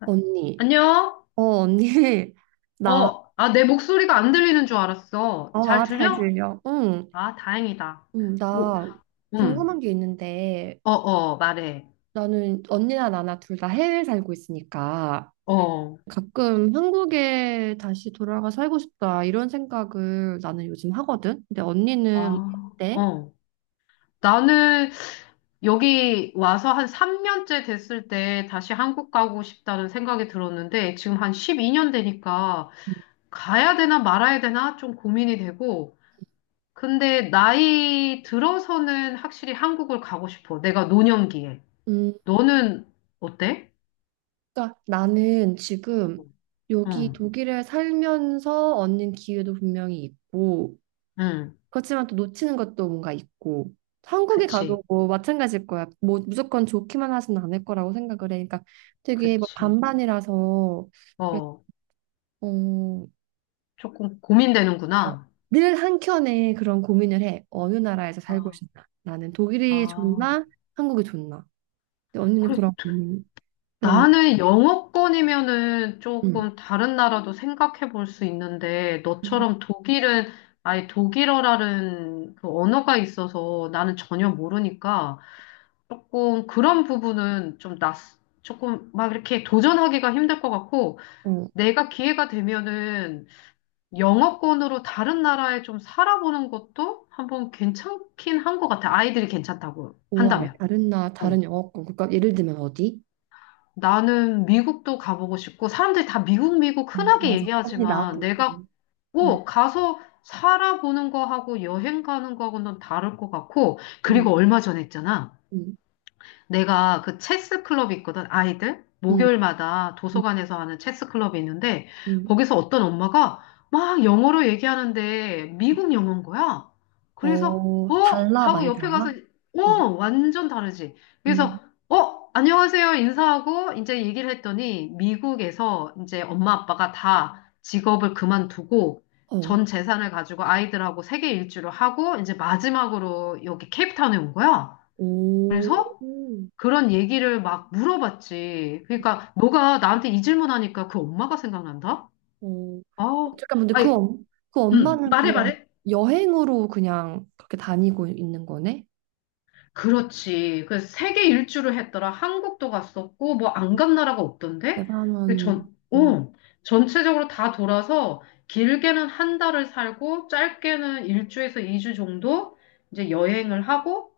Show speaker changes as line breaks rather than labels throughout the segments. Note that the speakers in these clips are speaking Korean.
아,
언니.
안녕?
언니. 나,
어, 아, 내 목소리가 안 들리는 줄 알았어.
어,
잘
아, 잘
들려?
들려. 응.
아, 다행이다.
응,
뭐,
나
음,
궁금한 게 있는데
어, 어, 말해.
나는 언니나 나나 둘 다 해외에 살고 있으니까
어,
가끔 한국에 다시 돌아가 살고 싶다 이런 생각을 나는 요즘 하거든. 근데 언니는
아,
어때?
어. 나는 여기 와서 한 3년째 됐을 때 다시 한국 가고 싶다는 생각이 들었는데 지금 한 12년 되니까
음.
가야 되나 말아야 되나 좀 고민이 되고 근데 나이 들어서는 확실히 한국을 가고 싶어. 내가 노년기에.
음.
너는 어때?
그러니까 나는 지금 여기
응.
독일에 살면서 얻는 기회도 분명히 있고,
응,
그렇지만 또 놓치는 것도 뭔가 있고 한국에
그치,
가도 뭐 마찬가지일 거야. 뭐 무조건 좋기만 하진 않을 거라고 생각을 해. 그러니까 되게 뭐
그치.
반반이라서 그래서
어,
어,
조금
어,
고민되는구나.
늘 한켠에 그런 고민을 해. 어느 나라에서 살고
아,
싶나? 나는 독일이
아.
좋나? 한국이 좋나? 근데 언니는
그래,
그런 고민. 그럼.
나는 영어권이면은
음.
조금 다른 나라도 생각해 볼 수 있는데,
음.
너처럼 독일은 아예 독일어라는 그 언어가 있어서 나는 전혀 모르니까 조금 그런 부분은 좀 낯, 조금 막 이렇게 도전하기가 힘들 것 같고,
어,
내가 기회가 되면은 영어권으로 다른 나라에 좀 살아보는 것도 한번 괜찮긴 한 것 같아. 아이들이 괜찮다고
오, 알
한다면.
다른 나
어.
다른 영어권 국가 예를 들면 어디?
나는 미국도 가보고 싶고, 사람들이 다 미국, 미국
아,
흔하게
맞아. 언니
얘기하지만,
나도.
내가
음.
꼭 가서 살아보는 거하고 여행 가는 거하고는 다를 것 같고,
음.
그리고 얼마 전에 했잖아.
음.
내가 그 체스 클럽이 있거든, 아이들.
음.
목요일마다
음.
도서관에서 하는 체스 클럽이 있는데,
음.
거기서 어떤 엄마가 막 영어로 얘기하는데, 미국 영어인 거야. 그래서,
어,
어?
달라?
하고
많이
옆에 가서,
달라?
어?
어.
완전 다르지.
음.
그래서, 어? 안녕하세요. 인사하고, 이제 얘기를 했더니, 미국에서 이제 엄마 아빠가 다 직업을 그만두고,
어.
전 재산을 가지고 아이들하고 세계 일주를 하고, 이제 마지막으로 여기 케이프타운에 온 거야.
오.
그래서, 그런 얘기를 막 물어봤지. 그러니까 너가 나한테 이 질문하니까 그 엄마가 생각난다?
어.
아,
잠깐 근데
아니,
그 엄마는
말해
그냥
말해.
여행으로 그냥 그렇게 다니고 있는 거네?
그렇지. 그 세계 일주를 했더라. 한국도 갔었고 뭐 안 간 나라가 없던데? 그
대단한
전,
엄마.
전체적으로 다 돌아서 길게는 한 달을 살고 짧게는 일주에서 이 주 정도 이제 여행을 하고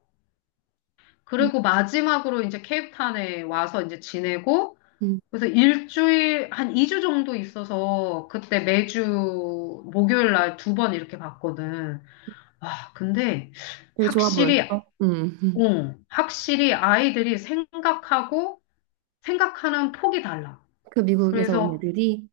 음.
그리고 마지막으로 이제 케이프타운에 와서 이제 지내고
음.
그래서 일주일, 한 2주 정도 있어서 그때 매주 목요일 날 두 번 이렇게 봤거든. 와, 근데
되게 좋아
확실히,
보였어. 음. 음.
응, 확실히 아이들이 생각하고 생각하는 폭이 달라.
그 미국에서 온
그래서
애들이.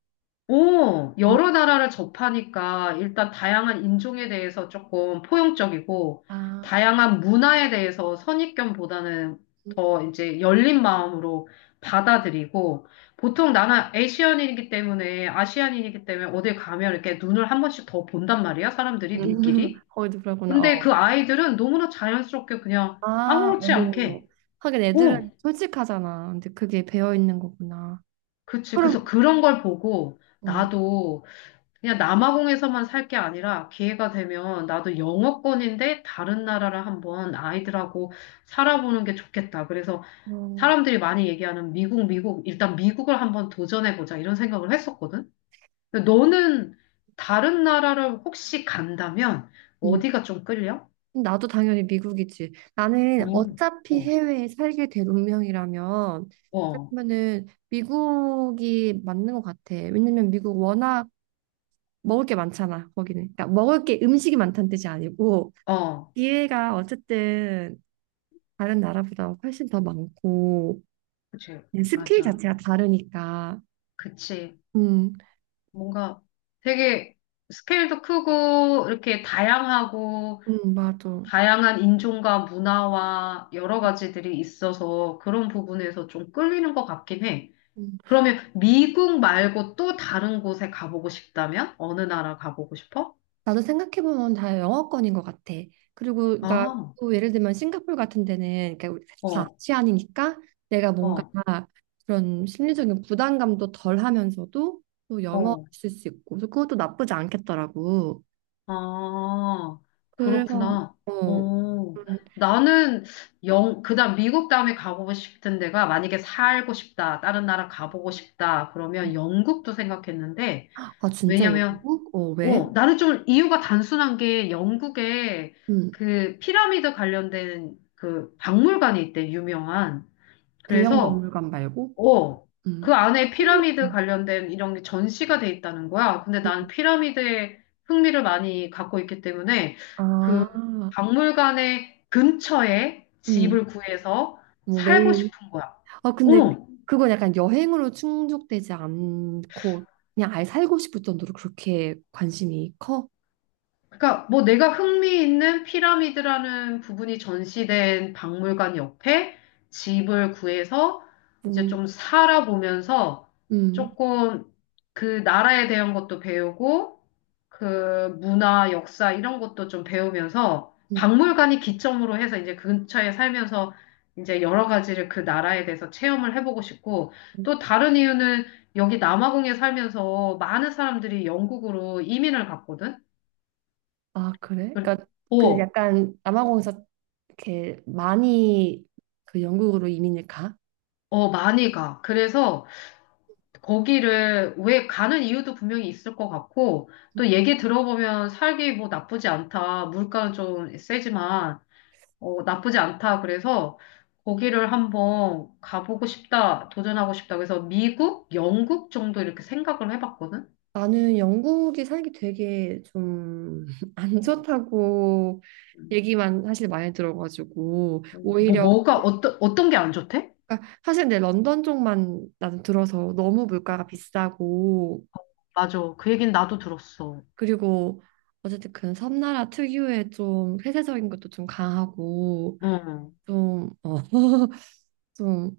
오,
음.
여러 나라를 접하니까 일단 다양한 인종에 대해서 조금 포용적이고,
아.
다양한 문화에 대해서 선입견보다는
음.
더 이제 열린 마음으로 받아들이고, 보통 나는 아시안인이기 때문에, 아시안인이기 때문에 어딜 가면 이렇게 눈을 한 번씩 더 본단 말이야, 사람들이, 눈길이.
거기도 그러구나.
근데 그
어.
아이들은 너무나 자연스럽게 그냥
아,
아무렇지
어머머머.
않게,
하긴 애들은
오,
솔직하잖아. 근데 그게 배어 있는 거구나.
그치.
그럼.
그래서 그런 걸 보고,
어,
나도 그냥 남아공에서만 살 게 아니라 기회가 되면 나도 영어권인데 다른 나라를 한번 아이들하고 살아보는 게 좋겠다. 그래서
어,
사람들이 많이 얘기하는 미국, 미국, 일단 미국을 한번 도전해보자 이런 생각을 했었거든. 근데 너는 다른 나라를 혹시 간다면
음.
어디가 좀 끌려?
나도 당연히 미국이지. 나는
어,
어차피 해외에 살게 될 운명이라면
어,
그러면은 미국이 맞는 것 같아. 왜냐면 미국 워낙 먹을 게 많잖아, 거기는. 그러니까 먹을 게 음식이 많다는 뜻이 아니고
어, 어,
기회가 어쨌든 다른 나라보다 훨씬 더 많고
그치.
스킬
맞아.
자체가 다르니까.
그치.
음.
뭔가 되게 스케일도 크고 이렇게 다양하고
맞아.
다양한 인종과 문화와 여러 가지들이 있어서 그런 부분에서 좀 끌리는 것 같긴 해.
음.
그러면 미국 말고 또 다른 곳에 가보고 싶다면? 어느 나라 가보고 싶어?
나도 생각해보면 다 영어권인 것 같아. 그리고 그러니까
아,
또 예를 들면 싱가포르 같은 데는 그러니까 우리 다
어,
아시안이니까 내가 뭔가
어,
그런 심리적인 부담감도 덜 하면서도 또 영어
어,
쓸 수 있고 그래서 그것도 나쁘지 않겠더라고.
아,
그래서.
그렇구나. 어,
음.
나는 영, 그다음 미국 다음에 가보고 싶은 데가 만약에 살고 싶다, 다른 나라 가보고 싶다, 그러면 영국도 생각했는데,
아, 진짜
왜냐면
영국? 어, 왜?
어, 나는 좀 이유가 단순한 게 영국에
음.
그 피라미드 관련된 그 박물관이 있대, 유명한.
대형
그래서,
박물관 말고?
어,
음.
그 안에 피라미드 관련된 이런 게 전시가 돼 있다는 거야. 근데 난 피라미드에 흥미를 많이 갖고 있기 때문에 그
아.
박물관의 근처에
음.
집을 구해서
뭐
살고
매일.
싶은 거야.
아, 근데
어,
그건 약간 여행으로 충족되지 않고 그냥 아예 살고 싶을 정도로 그렇게 관심이 커?
그러니까 뭐 내가 흥미 있는 피라미드라는 부분이 전시된 박물관 옆에 집을 구해서 이제
음.
좀 살아보면서
음.
조금 그 나라에 대한 것도 배우고 그 문화, 역사 이런 것도 좀 배우면서
음.
박물관이 기점으로 해서 이제 그 근처에 살면서 이제 여러 가지를 그 나라에 대해서 체험을 해보고 싶고
음.
또 다른 이유는 여기 남아공에 살면서 많은 사람들이 영국으로 이민을 갔거든.
아, 그래?
그-
그러니까 그
어,
약간 남아공에서 이렇게 많이 그 영국으로 이민을 가?
어, 많이 가. 그래서 거기를 왜 가는 이유도 분명히 있을 것 같고, 또 얘기 들어보면 살기 뭐 나쁘지 않다. 물가는 좀 세지만, 어, 나쁘지 않다. 그래서 거기를 한번 가보고 싶다. 도전하고 싶다. 그래서 미국, 영국 정도 이렇게 생각을 해봤거든?
나는 영국이 살기 되게 좀 안 좋다고
음.
얘기만 사실 많이 들어가지고 오히려
뭐가, 어떤 게 안 좋대?
그러니까 사실 내 런던 쪽만 나는 들어서 너무 물가가 비싸고
맞아. 그 얘기는 나도 들었어.
그리고 어쨌든 그 섬나라 특유의 좀 폐쇄적인 것도 좀 강하고
응,
좀, 좀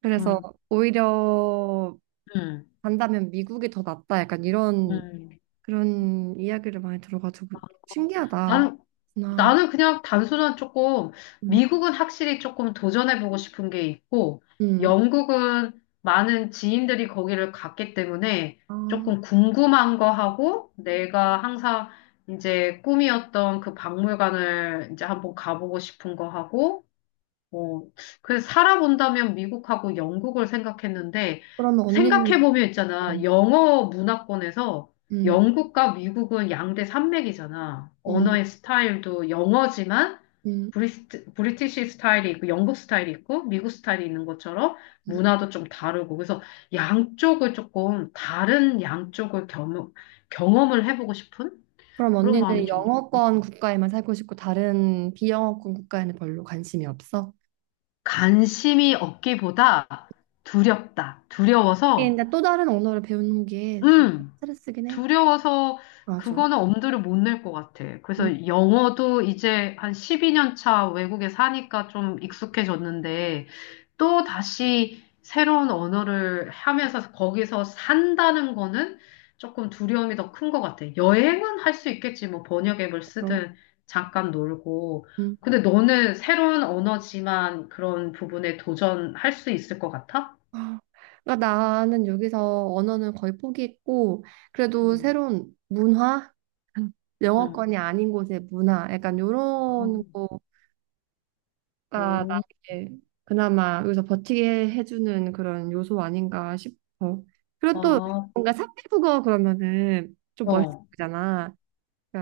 그래서
좀,
오히려
응,
간다면 미국이 더 낫다 약간 이런
응.
그런 이야기를 많이 들어가지고 신기하다.
나는
나,
나는 그냥 단순한 조금,
음.
미국은 확실히 조금 도전해보고 싶은 게 있고,
음.
영국은 많은 지인들이 거기를 갔기 때문에
아,
조금 궁금한 거 하고, 내가 항상 이제 꿈이었던 그 박물관을 이제 한번 가보고 싶은 거 하고, 어, 그래서 살아본다면 미국하고 영국을 생각했는데,
그러면 언니는
생각해보면
또.
있잖아. 영어 문화권에서
음.
영국과 미국은 양대 산맥이잖아.
음.
언어의 스타일도 영어지만
음.
브리티시 스타일이 있고, 영국 스타일이 있고, 미국 스타일이 있는 것처럼
음.
문화도 좀 다르고. 그래서 양쪽을 조금, 다른 양쪽을 경험을 해보고 싶은
그럼
그런 마음이
언니는
좀,
영어권 국가에만 살고 싶고 다른 비영어권 국가에는 별로 관심이 없어?
관심이 없기보다 두렵다.
하긴 근데 또 다른 언어를 배우는 게 진짜
음,
스트레스긴 해.
두려워서
맞아.
그거는 엄두를 못 낼 것 같아.
음,
그래서 영어도 이제 한 12년 차 외국에 사니까 좀 익숙해졌는데 또 다시 새로운 언어를 하면서 거기서 산다는 거는 조금 두려움이 더 큰 것 같아. 여행은 할 수 있겠지. 뭐 번역 앱을
맞아.
쓰든 잠깐 놀고.
음.
근데 너는 새로운 언어지만 그런 부분에 도전할 수 있을 것 같아?
아, 그러니까 나는 여기서 언어는 거의 포기했고 그래도
응,
새로운 문화,
응.
영어권이 아닌 곳의 문화, 약간
아,
요런 거가
오,
나에게 그나마 여기서 버티게 해주는 그런 요소 아닌가 싶어. 그리고 또
아,
뭔가 삼회국어 그러면은 좀
어,
멋있잖아.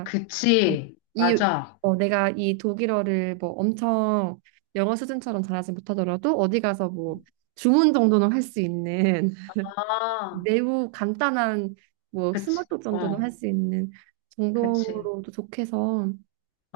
그치.
이.
맞아.
내가 이 독일어를 뭐 엄청 영어 수준처럼 잘하지 못하더라도 어디 가서 뭐 주문 정도는 할 수 있는
아,
매우 간단한 뭐
그치.
스몰톡 정도는
어,
할 수 있는
그치.
정도로도 좋게서.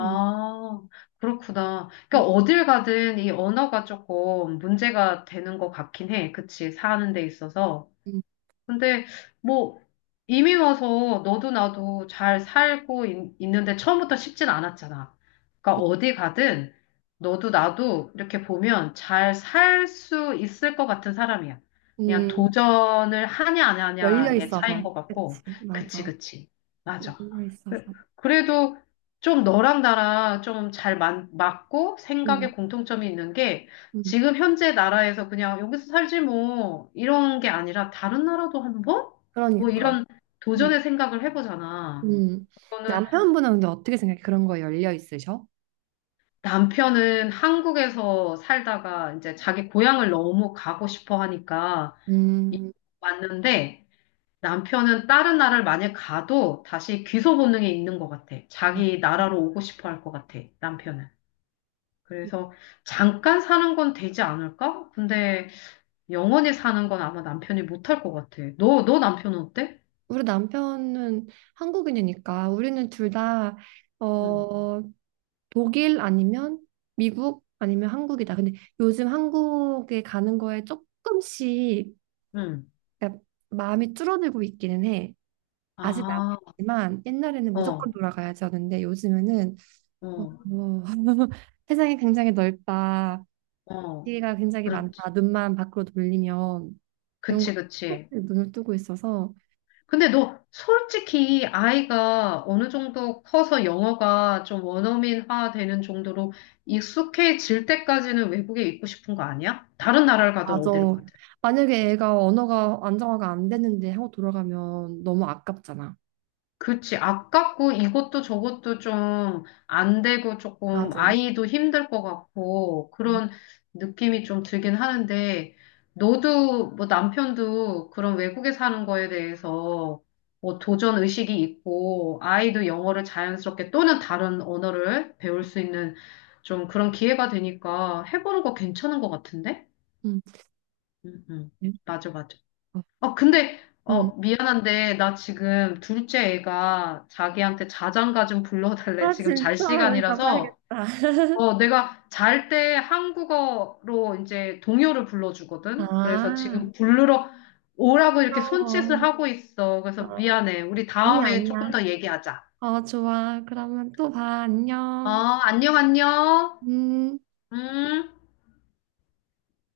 음.
그렇구나.
음.
그러니까 어딜 가든 이 언어가 조금 문제가 되는 것 같긴 해. 그치. 사는 데 있어서.
음.
근데 뭐 이미 와서 너도 나도 잘 살고 있, 는데 처음부터 쉽진 않았잖아. 그러니까 어디 가든 너도 나도 이렇게 보면 잘 살 수 있을 것 같은 사람이야. 그냥
음.
도전을 하냐 안
열려
하냐의 차이인
있어서
것 같고.
그치.
그치,
맞아.
그치. 맞아.
열려 있어서.
그- 그래도 좀 너랑 나랑 좀 잘 맞고 생각에
음.
공통점이 있는 게
음.
지금 현재 나라에서 그냥 여기서 살지 뭐 이런 게 아니라 다른 나라도 한번? 뭐
그러니까.
이런
음.
도전의 생각을 해보잖아.
음.
그거는
남편분은 근데 어떻게 생각해? 그런 거에 열려 있으셔?
남편은 한국에서 살다가 이제 자기 고향을 너무 가고 싶어 하니까 이-
음.
왔는데 남편은 다른 나라를 만약 가도 다시 귀소 본능이 있는 것 같아. 자기 나라로 오고 싶어 할 것 같아, 남편은. 그래서 잠깐 사는 건 되지 않을까? 근데 영원히 사는 건 아마 남편이 못할 것 같아. 너, 너 남편은 어때?
우리 남편은 한국인이니까 우리는 둘 다,
응,
어, 독일 아니면 미국 아니면 한국이다. 근데 요즘 한국에 가는 거에 조금씩
응.
그러니까 마음이 줄어들고 있기는 해. 아직
아,
남지만 옛날에는 무조건
어,
돌아가야지 하는데 요즘에는
어,
뭐, 세상이 굉장히 넓다.
어.
기회가 굉장히 많다.
그렇지.
눈만 밖으로 돌리면 이런 거
그치, 그치.
조금씩 눈을 뜨고 있어서
근데 너 솔직히 아이가 어느 정도 커서 영어가 좀 원어민화 되는 정도로 익숙해질 때까지는 외국에 있고 싶은 거 아니야? 다른 나라를 가든
맞아.
어디를 가든.
만약에 애가 언어가 안정화가 안 됐는데 한국 돌아가면 너무 아깝잖아.
그치. 아깝고 이것도 저것도 좀 안 되고 조금
맞아.
아이도 힘들 것 같고
응.
그런 느낌이 좀 들긴 하는데 너도 뭐 남편도 그런 외국에 사는 거에 대해서 뭐 도전 의식이 있고 아이도 영어를 자연스럽게 또는 다른 언어를 배울 수 있는 좀 그런 기회가 되니까 해보는 거 괜찮은 것 같은데?
응.
응, 응. 맞아, 맞아. 아, 근데,
응.
어, 미안한데, 나 지금 둘째 애가 자기한테 자장가 좀 불러달래.
아,
지금
진짜
잘 시간이라서,
가봐야겠다.
어, 내가 잘 때 한국어로 이제 동요를 불러주거든? 그래서
아,
지금 부르러 오라고 이렇게 손짓을
귀여워.
하고 있어. 그래서
어,
미안해. 우리
아니, 야
다음에 조금
아니야.
더 얘기하자.
어, 좋아. 그러면 또 봐.
어,
안녕.
안녕, 안녕.
음.
음.